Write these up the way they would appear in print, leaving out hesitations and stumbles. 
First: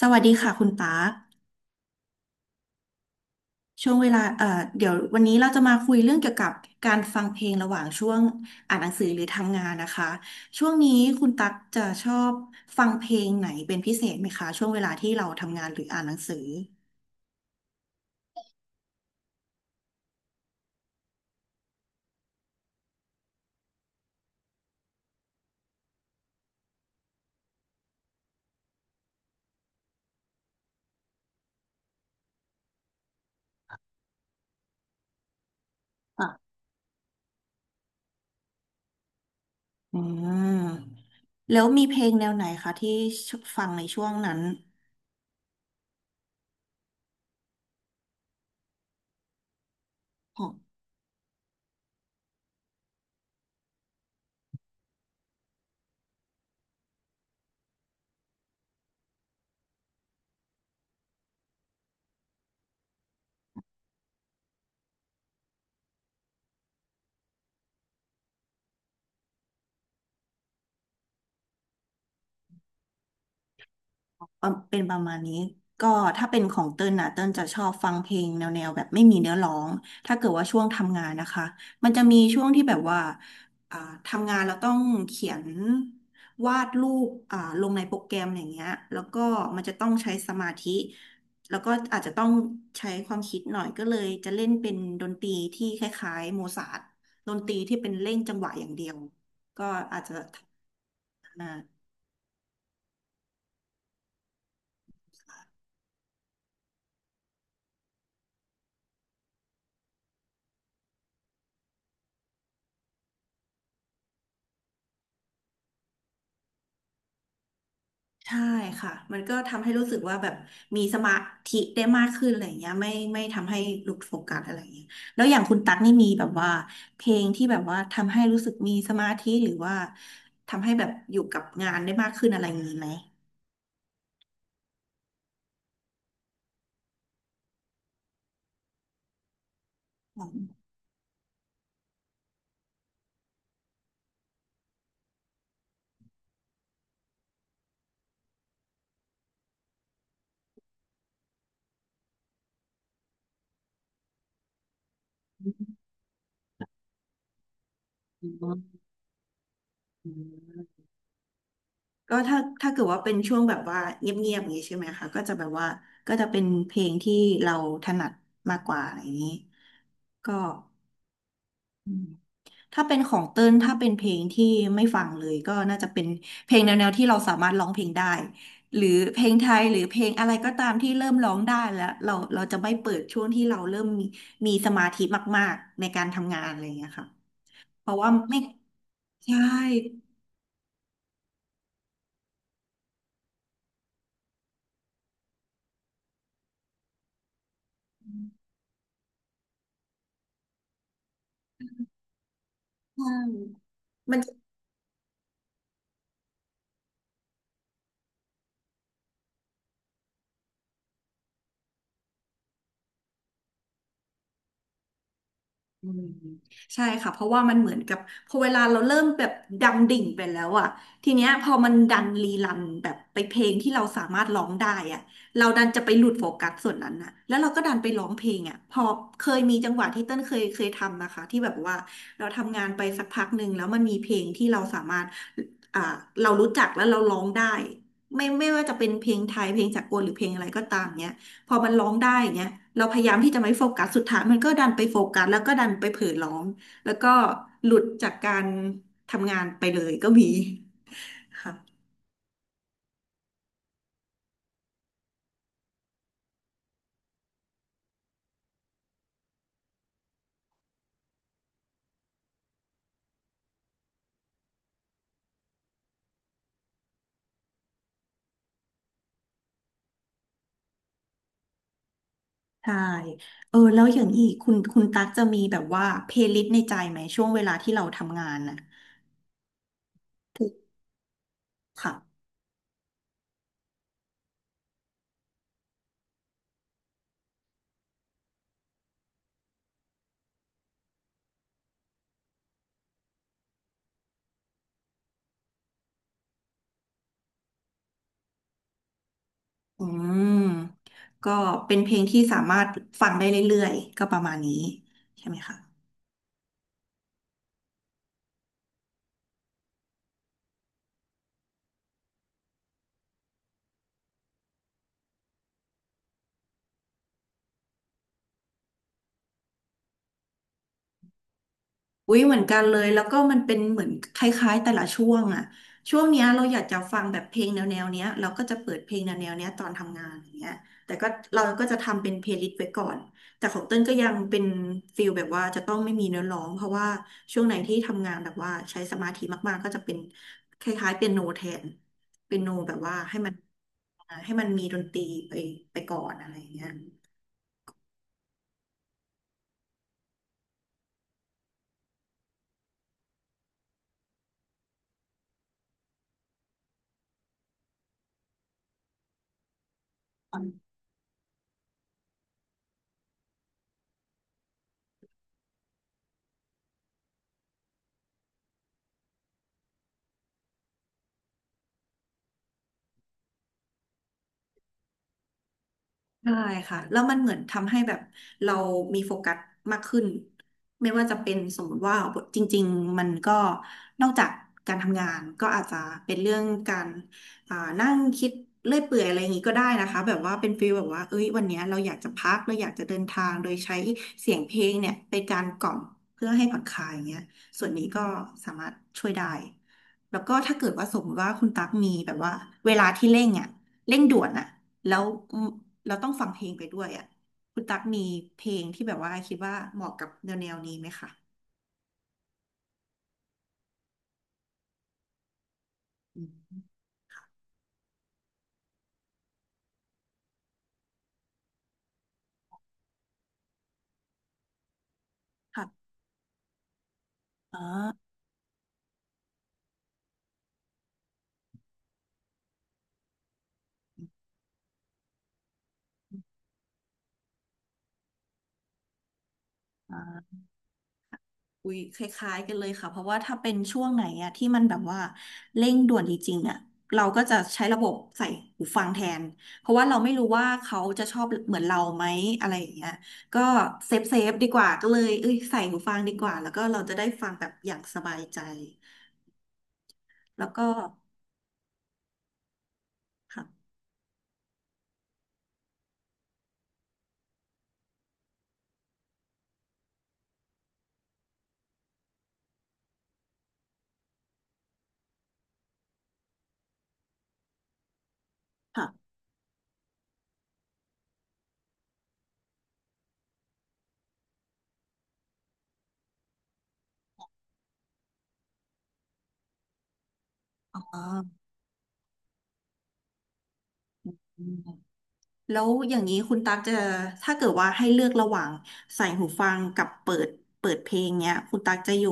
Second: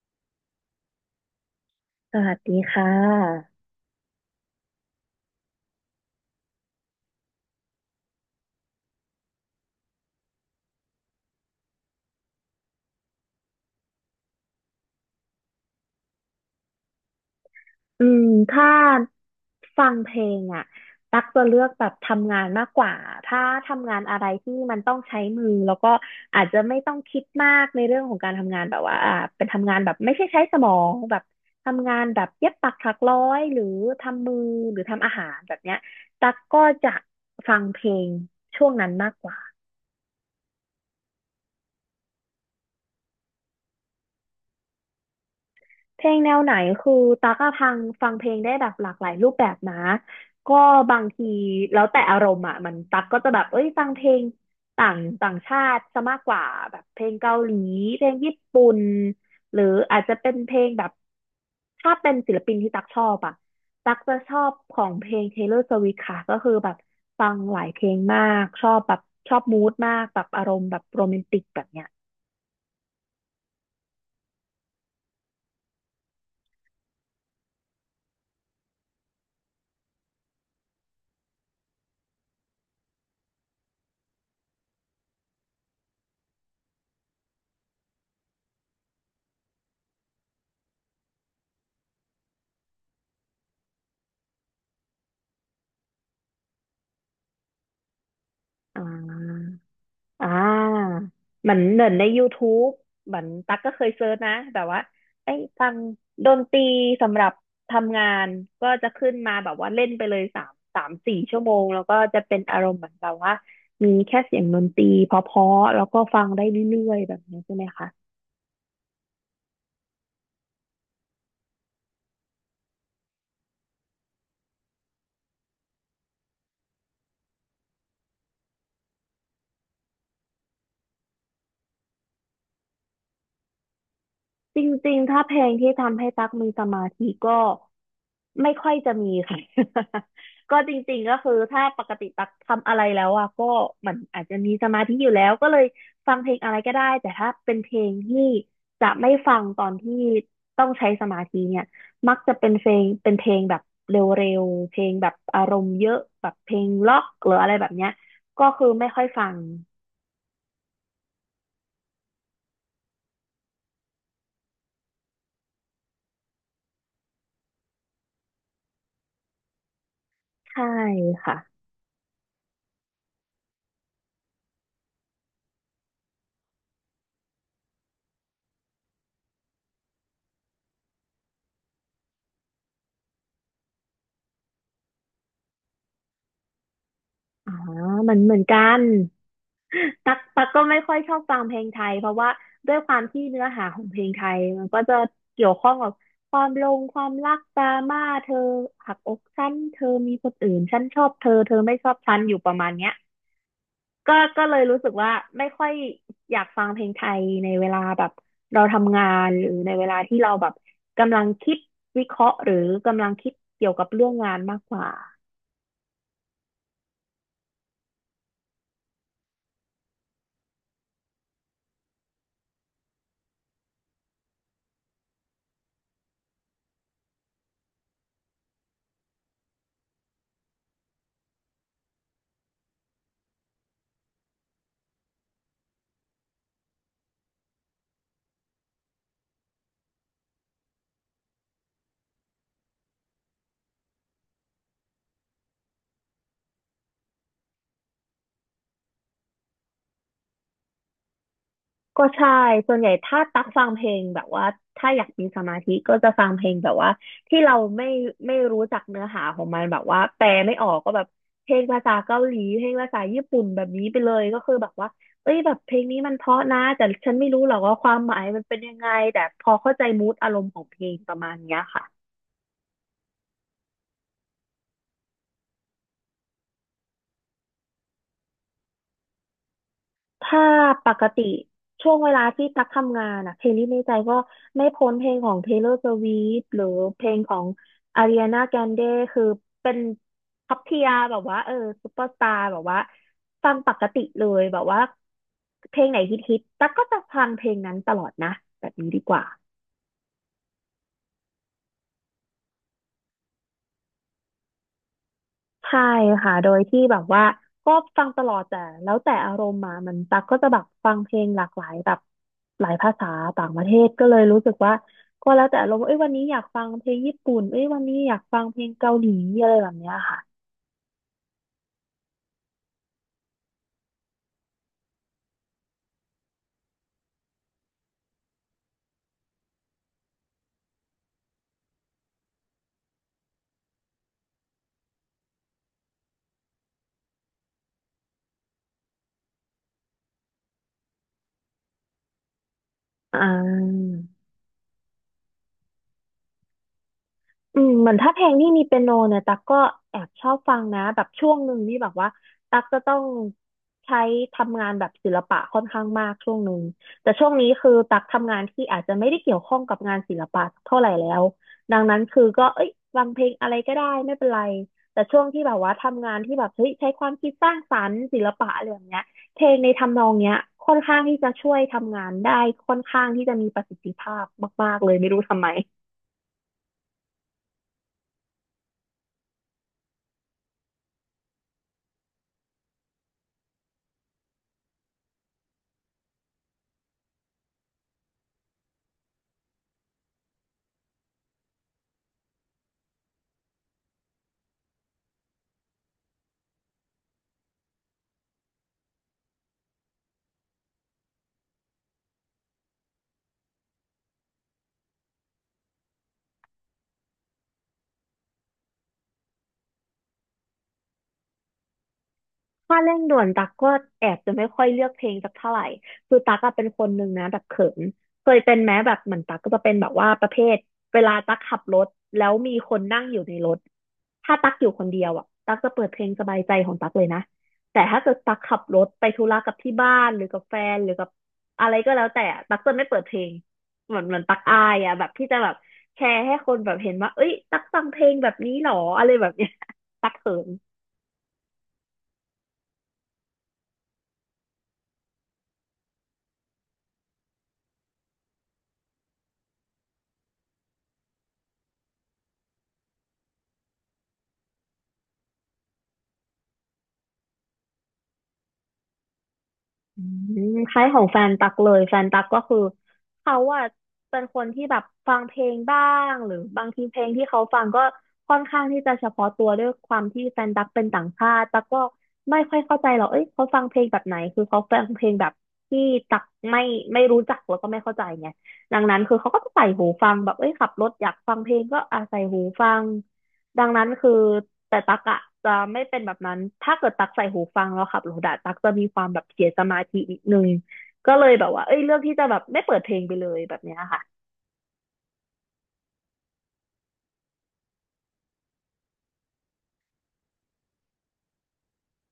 สวัสดีค่ะคุณปาร์คสวัสดีค่ะช่วงเวลาเดี๋ยววันนี้เราจะมาคุยเรื่องเกี่ยวกับการฟังเพลงระหว่างช่วงอ่านหนังสือหรือทำงานนะคะช่วงนี้คุณตั๊กจะชอบฟังเพลงไหนเป็นพิเศษไหมคะช่วงเวลาที่เราทำงานหรืออ่านหนังสืออืมถ้าฟังเพลงอ่ะตักจะเลือกแบบทำงานมากกว่าถ้าทำงานอะไรที่มันต้องใช้มือแล้วก็อาจจะไม่ต้องคิดมากในเรื่องของการทำงานแบบว่าเป็นทำงานแบบไม่ใช่ใช้สมองแบบทำงานแบบเย็บปักถักร้อยหรือทำมือหรือทำอาหารแบบเนี้ยตักอ่ะก็จะฟังเพลงช่วงนั้นมากกว่า อืมแล้วมีเพลงแนวไหนคะที่ฟังในช่วงนั้น เพลงแนวไหนคือตากอะพังฟังเพลงได้แบบหลากหลายรูปแบบนะก็บางทีแล้วแต่อารมณ์อ่ะมันตักก็จะแบบเอ้ยฟังเพลงต่างต่างชาติซะมากกว่าแบบเพลงเกาหลีเพลงญี่ปุ่นหรืออาจจะเป็นเพลงแบบถ้าเป็นศิลปินที่ตักชอบอ่ะตักจะชอบของเพลง Taylor Swift ค่ะก็คือแบบฟังหลายเพลงมากชอบแบบชอบมูดมากแบบอารมณ์แบบโรแมนติกแบบเนี้ยประมาณนี้ก็ถ้าเป็นของเติ้ลนะเติ้ลจะชอบฟังเพลงแนวแบบไม่มีเนื้อร้องถ้าเกิดว่าช่วงทำงานนะคะมันจะมีช่วงที่แบบว่าอ่าทำงานเราต้องเขียนวาดรูปลงในโปรแกรมอย่างเงี้ยแล้วก็มันจะต้องใช้สมาธิแล้วก็อาจจะต้องใช้ความคิดหน่อยก็เลยจะเล่นเป็นดนตรีที่คล้ายๆโมซาร์ทดนตรีที่เป็นเล่นจังหวะอย่างอ่า เดียวก็อาจจะอ่ทาเหมือนำา เหมือนใน YouTube เหมือนตั๊กก็เคยเซิร์ชนะแบบว่าไอ้ฟังดนตรีสำหรับทำงานก็จะขึ้นมาแบบว่าเล่นไปเลยสามสี่ชั่วโมงแล้วก็จะเป็นอารมณ์เหมือนแบบว่ามีแค่เสียงดนตรีเพราะๆแล้วก็ฟังได้เรื่อยๆแบบนี้ใช่ไหมคะ ใช่ค่ะ มันก็ทำให้รู้สึกว่าแบบมีสมาธิได้มากขึ้นอะไรอย่างเงี้ยไม่ทำให้หลุดโฟกัสอะไรอย่างเงี้ยแล้วอย่างคุณตั๊กนี่มีแบบว่าเพลงที่แบบว่าทำให้รู้สึกมีสมาธิหรือว่าทำให้แบบอยู่กับงานได้มากขึ้นอะไรอย่างงี้ไหมจริงๆถ้าเพลงที่ทำให้ตั๊กมีสมาธิก็ไม่ค่อยจะมีค่ะ อก็จริงๆก็คือถ้าปกติตั๊กทำอะไรแล้วอ่ะก็เหมันอาจจะมีสมาธิอยู่แล้วก็เลยฟังเพลงอะไรก็ได้แต่ถ้าเป็นเพลงที่จะไม่ฟังตอนที่ต้องใช้สมาธิเนี่ยมักจะเป็นเพลงแบบเร็วๆเพลงแบบอารมณ์เยอะแบบเพลงล็อกหรืออะไรแบบเนี้ยอก็คือไม่ค่อยฟังก็ถ้าเกิดว่าเป็นช่วงแบบว่าเงียบๆอย่างงี้ใช่ไหมคะก็จะแบบว่าก็จะเป็นเพลงที่เราถนัดมากกว่าอะไรอย่างงี้ก็ ใช่ค่ะถ้าเป็นของเติ้ลถ้าเป็นเพลงที่ไม่ฟังเลยก็น่าจะเป็นเพลงแนวๆที่เราสามารถร้องเพลงได้หรือเพลงไทยหรือเพลงอะไรก็ตามที่เริ่มร้องได้แล้วเราจะไม่เปิดช่วงที่เราเริ่มมีมีสมาธิมากๆในการทำงานอะไรอย่างเงี้ยค่ะอ่าเพราะว่ามันเหมืไม่อนกัน ใช่ตักก็ไม่ค่อยชอบฟังเพลงไทยเพราะว่าด้วยความที่เนื้อหาของเพลงไทยมันก็จะเกี่ยวข้องกับความลงความรักดราม่าเธอหักอกฉันเธอมีคนอื่นฉันชอบเธอเธอไม่ชอบฉันอยู่ประมาณเนี้ยใช่ก็มัน ก็เลยรู้สึกว่าไม่ค่อยอยากฟังเพลงไทยในเวลาแบบเราทำงานหรือในเวลาที่เราแบบกำลังคิดวิเคราะห์หรือกำลังคิดเกี่ยวกับเรื่องงานมากกว่า อืมใช่ค่ะเพราะว่ามันเหมือนกับพอเวลาเราเริ่มแบบดำดิ่งไปแล้วอะทีเนี้ยพอมันดันรีรันแบบไปเพลงที่เราสามารถร้องได้อะเราดันจะไปหลุดโฟกัสส่วนนั้นน่ะแล้วเราก็ดันไปร้องเพลงอะพอเคยมีจังหวะที่เต้นเคยทำนะคะที่แบบว่าเราทำงานไปสักพักหนึ่งแล้วมันมีเพลงที่เราสามารถอ่าเรารู้จักแล้วเราร้องได้ไม่ว่าจะเป็นเพลงไทยเพลงสากลหรือเพลงอะไรก็ตามเนี้ย พอมันร้องได้อย่างเงี้ยเราพยายามที่จะไม่โฟกัสสุดท้ายมันก็ดันไปโฟกัสแล้วก็ดันไปเผลอร้องแล้วก็หลุดจากการทำงานไปเลยก็มีค่ะก็ใช่ส่วนใหญ่ถ้าตักฟังเพลงแบบว่าถ้าอยากมีสมาธิก็จะฟังเพลงแบบว่าที่เราไม่รู้จักเนื้อหาของมันแบบว่าแปลไม่ออกก็แบบเพลงภาษาเกาหลีเพลงภาษาญี่ปุ่นแบบนี้ไปเลยก็คือแบบว่าเอ้ยแบบเพลงนี้มันเพราะนะแต่ฉันไม่รู้หรอกว่าความหมายมันเป็นยังไงแต่พอเข้าใจมูดอารมณ์ของเพลงประมาณเนี้ยค่ะ ใช่เออแล้วอย่างนี้คุณตั๊กจะมีแบบว่าเพลย์ลิสต์ในใจไหมช่วงเวลาที่เราทำงานน่ะถ้าถูกปกติช่วงเวค่ะลาที่ตักทำงานอะเพลงที่ในใจก็ไม่พ้นเพลงของ Taylor Swift หรือเพลงของ Ariana Grande คือเป็นท็อปเทียแบบว่าเออซุปเปอร์สตาร์แบบว่าฟังปกติเลยแบบว่าเพลงไหนฮิตๆตักก็จะฟังเพลงนั้นตลอดนะแบบนี้ดีกว่า อืมก็เป็นเพลงที่สามารถฟังได้เรื่อยๆก็ประมาณนี้ใช่ไหมคะ ใช่ค่ะ โดยที่แบบว่าก็ฟังตลอดแต่แล้วแต่อารมณ์มามันตักก็จะแบบฟังเพลงหลากหลายแบบหลายภาษาต่างประเทศก็เลยรู้สึกว่าก็แล้วแต่อารมณ์เอ้ยวันนี้อยากฟังเพลงญี่ปุ่นเอ้ยวันนี้อยากฟังเพลงเกาหลีอะไรแบบเนี้ยค่ะอุ๊ยเหมือนกันเลยแล้วก็มันเป็นเหมือนคล้ายๆแต่ละช่วงอะช่วงเนี้ยเราอยากจะฟังแบบเพลงแนวเนี้ยเราก็จะเปิดเพลงแนวเนี้ยตอนทำงานอย่างเงี้ยแต่ก็เราก็จะทำเป็นเพลย์ลิสต์ไว้ก่อนแต่ของเต้นก็ยังเป็นฟิลแบบว่าจะต้องไม่มีเนื้อร้องเพราะว่าช่วงไหนที่ทำงานแบบว่าใช้สมาธิมากๆก็จะเป็นคล้ายๆเปียโนแทนเปียโนแบบว่าให้อ่มันา ให้มันมีดนตรีไปไปก่อนอะไรอย่างเงี้ย อืมเหมือนถ้าเพลงที่มีเปียโนเนี่ยตั๊กก็แอบชอบฟังนะแบบช่วงหนึ่งนี่แบบว่าตั๊กจะต้องใช้ทำงานแบบศิลปะค่อนข้างมากช่วงหนึ่งแต่ช่วงนี้คือตั๊กทำงานที่อาจจะไม่ได้เกี่ยวข้องกับงานศิลปะเท่าไหร่แล้วดังนั้นคือก็เอ้ยฟังเพลงอะไรก็ได้ไม่เป็นไรแต่ช่วงที่แบบว่าทำงานที่แบบเฮ้ยใช้ความคิดสร้างสรรค์ศิลปะอะไรอย่างเงี้ยเพลงในทำนองเนี้ยค่อนข้างที่จะช่วยทำงานได้ค่อนข้างที่จะมีประสิทธิภาพมากๆเลยไม่รู้ทำไม ใช่ค่ะแล้วมันเหมือนทำให้แบบเรามีโฟกัสมากขึ้นไม่ว่าจะเป็นสมมติว่าจริงๆมันก็นอกจากการทำงานก็อาจจะเป็นเรื่องการนั่งคิดเลื่อยเปื่อยอะไรอย่างงี้ก็ได้นะคะแบบว่าเป็นฟีลแบบว่าเอ้ยวันเนี้ยเราอยากจะพักเราอยากจะเดินทางโดยใช้เสียงเพลงเนี่ยเป็นการกล่อมเพื่อให้ผ่อนคลายอย่างเงี้ยส่วนนี้ก็สามารถช่วยได้แล้วก็ถ้าเกิดว่าสมมติว่าคุณตั๊กมีแบบว่าเวลาที่เร่งอ่ะ เร่งด่วนอะแล้วอืมเราต้องฟังเพลงไปด้วยอะคุณตั๊กมีเพลงที่แบบว่าคิดว่าเหมาะกับแนวนี้ไหมคะถ้าเร่งด่วนตักก็แอบจะไม่ค่อยเลือกเพลงสักเท่าไหร่คืออืตักอะเป็นมคนหนึ่งนะแบบเขินเคยเป็นแม้แบบเหมือนตักก็จะเป็นแบบว่าประเภทเวลาตักขับรถแล้วมีคนนั่งอยู่ในรถถ้าตักอยู่คนเดียวอ่ะตักจะเปิค่ะดเพลงสบายใจของตักเลยนะอ๋อแต่ถ้าเกิดตักขับรถไปธุระกับที่บ้านหรือกับแฟนหรือกับอะไรก็แล้วแต่อะตักจะไม่เปิดเพลงเหมือนตักอายอ่ะแบบที่จะแบบแชร์ให้คนแบบเห็นว่าเอ้ยตักฟังเพลงแบบนี้หรออะไรแบบเนี้ย ตักเขิอาน อุ้ยคล้ายๆกันเลยค่ะเพราะว่าถ้าเป็นช่วงไหนอะที่มันแบบว่าเร่งด่วนจริงๆอะเราก็จะใช้ระบบใส่หูฟังแทนเพราะว่าเราไม่รู้ว่าเขาจะชอบเหมือนเราไหมอะไรอย่างเงี้ยก็เซฟดีกว่าก็เลยเอ้ยใส่หูฟังดีกว่าแล้วก็เราจะได้ฟังแบบอย่างสบายใจอืแล้วมก็คล้ายของแฟนตักเลยแฟนตักก็คือเขาค่ะอะเป็นคนที่แบบฟังเพลงบ้างหรือบางทีเพลงที่เขาฟังก็ค่อนข้างที่จะเฉพาะตัวด้วยความที่แฟนตักเป็นต่างชาติตักก็ไม่ค่อยเข้าใจหรอกเอ้ยเขาฟังเพลงแบบไหนคือเขาฟังเพลงแบบที่ตักไม่ไม่รู้จักแล้วก็ไม่เข้าใจไงดังนั้นค่ะคือเขาก็จะใส่หูฟังแบบเอ้ยขับรถอยากฟังเพลงก็อ่ะใส่หูฟัง ดังนั้นคือแต่ตักอะจะไม่เป็นแบบนั้น ถ้าเกิดตักใส่หูฟังแล้วขับรถอะตักจะมีความแบบเสียสมาธินิดนึงอ๋ก็เลยอ แบบว่าเอ้ยเลือกที่จะแบบไม่เปิดเพลงไปเลยแบบเนี้ยค่ะอืมแล้วอย่างนี้คุณตั๊กจะถ้าเกิดว่าให้เลือกระหว่างใส่หูฟังกับเปิดเพลงเนี้ยคุณตั๊กจะอยู่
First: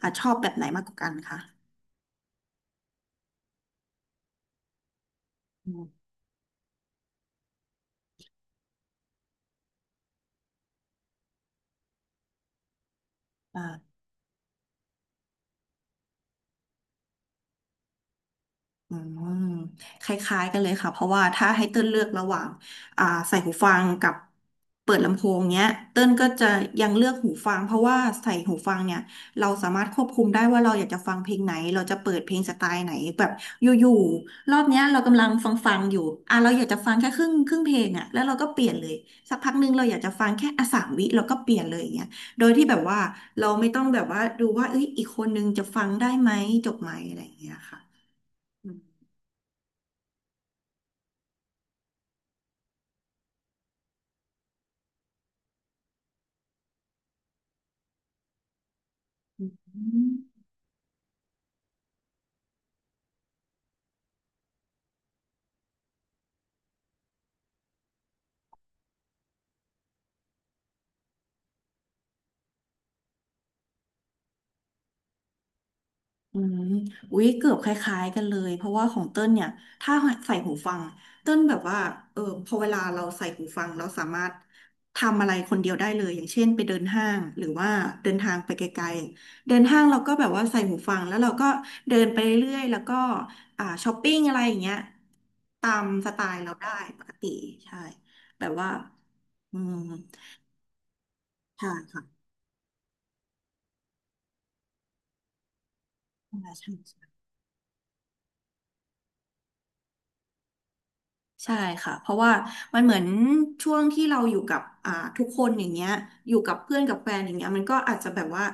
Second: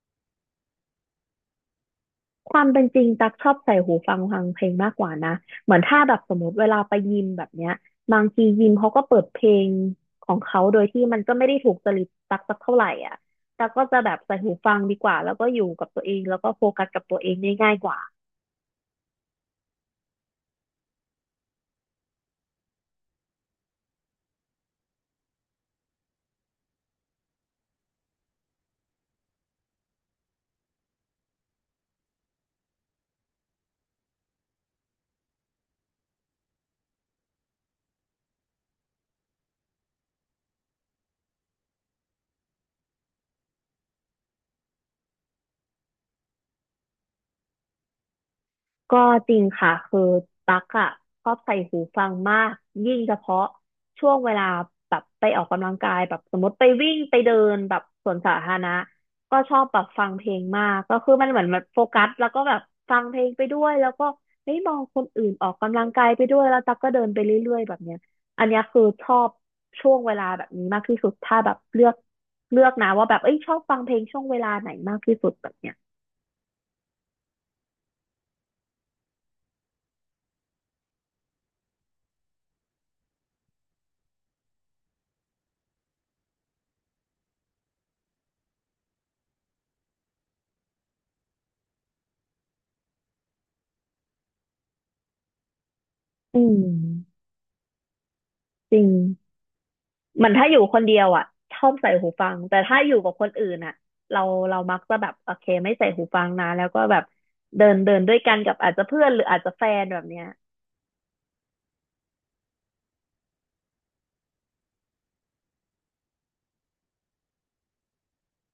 อ่ะชอบแบบไหนมากกว่ากันคะความเป็นจริงตักชอบใส่หูฟังฟังเพลงมากกว่านะอืเหมือนถ้ามแบบสมมติเวลาไปยิมแบบเนี้ยบางทียิมเขาก็เปิดเพลงของเขาโดยที่มันก็ไม่ได้ถูกจริตตักสักเท่าไหร่อ่ะตักก็จะอ่า แบบใส่หูฟังดีกว่าแล้วก็อยู่กับตัวเองแล้วก็โฟกัสกับตัวเองได้ง่ายกว่า อืมคล้ายๆกันเลยค่ะเพราะว่าถ้าให้เติ้ลเลือกระหว่างใส่หูฟังกับเปิดลำโพงเนี้ยเติ้ลก็จะยังเลือกหูฟังเพราะว่าใส่หูฟังเนี่ยเราสามารถควบคุมได้ว่าเราอยากจะฟังเพลงไหนเราจะเปิดเพลงสไตล์ไหนแบบอยู่ๆรอบเนี้ยเรากำลังฟังอยู่อ่ะเราอยากจะฟังแค่ครึ่งเพลงอ่ะแล้วเราก็เปลี่ยนเลยสักพักหนึงเราอยากจะฟังแค่สามวิเราก็เปลี่ยนเลยอย่างเงี้ยโดยที่แบบว่าเราไม่ต้องแบบว่าดูว่าเอ้ยอีกคนนึงจะฟังได้ไหมจบไหมอะไรอย่างเงี้ยค่ะ ก็จริงค่ะคือตั๊กอ่ะชอบใส่หูฟังมากยิ่งเฉพาะช่วงเวลาแบบไปออกกำลังกายแบบสมมติไปวิ่งไปเดินแบบสวนสาธารณะก็ชอบแบบฟัอืงเพลมงมากก็คือมันเหมือนมันโฟกัสแล้วก็แบบฟังเพลงไปด้วยแล้วก็เฮ้ยมองคนอื่นออกกำลังกายไปด้วยแล้วตั๊กก็เดินไปเรื่อยๆแบบเนี้ยอันเนี้ยคือชอบช่วงเวลาแบบนี้มากที่สุดถ้าแบบเลือกนะว่าแบบเอ้ยชอบฟังเพลงช่วงเวลาไหนมากที่สุดแบบเนี้ยอืมอุ๊ยเกือบคล้ายๆกันเลย เพราะว่าของเติ้ลเนี่ยถ้าใส่หูฟัง เติ้ลแบบว่าเออพอเวลาเราใส่หูฟังเราสามารถทำอะไรคนเดียวได้เลยอย่างเช่นไปเดินห้างหรือว่าเดินทางไปไกลๆเดินห้างเราก็แบบว่าใส่หูฟังแล้วเราก็เดินไปเรื่อยๆ แล้วก็ช้อปปิ้งอะไรอย่างเงี้ยตามสไตอืล์เราได้ปกมติใช่แบบว่าจริง อืมเหมือนถ้าอยู่คนเดียวอ่ะชอใช่บใส่ค่ะหูฟังแต่ถ้าอยู่กับคนอื่นอ่ะเราเรามักจะแบบโอเคไม่ใส่หูฟังใชนะแล้ว่ก็แบบใช่ เดินเดินด้วยกันกับอาจจะเพื่อนหรืออาจจะแฟนแบบเนี้ยใช่ค่ะเพราะว่ามันเหมือนช่วงที่เราอยู่กับทุกคนอย่างเงี้ยอยู่กับเพื่อนกับแฟนอย่างเงี้ยมันก็อาจจะแบบว่า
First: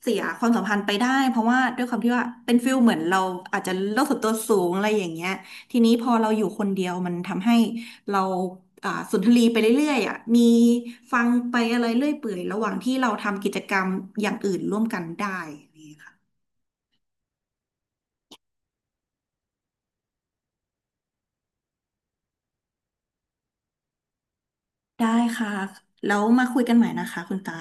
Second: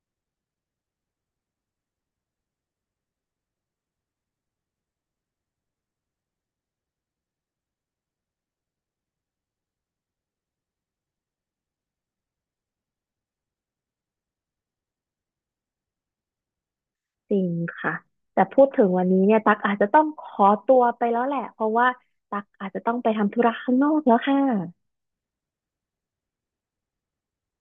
เสียความสัมพันธ์ไปได้เพราะว่าด้วยความที่ว่าเป็นฟิลเหมือนเราอาจจะโลกส่วนตัวสูงอะไรอย่างเงี้ยทีนี้พอเราอยู่คนเดียวมันทำให้เราสุนทรีไปเรื่อยๆอ่ะมีฟังไปอะไรเรื่อยเปื่อยระหว่างที่เราทำกิจกรรมอย่างอื่นร่วมกันได้นี่ค่ะจริงค่ะแต่พูดถึงวันนี้เนี่ยตักอาจจะต้องขอตัวไปแล้วแหละเพราะว่าตักอาจจะต้องไปทำธุระข้างนอกแล้วค่ะได้ค่ะแล้วมาคุยกันใหม่นะคะคุณตา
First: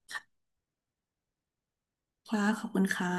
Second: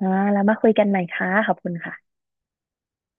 อ่าแล้วมาคุยกันใหม่ค่ะขอบคุณค่ะค่ะขอบคุณค่ะ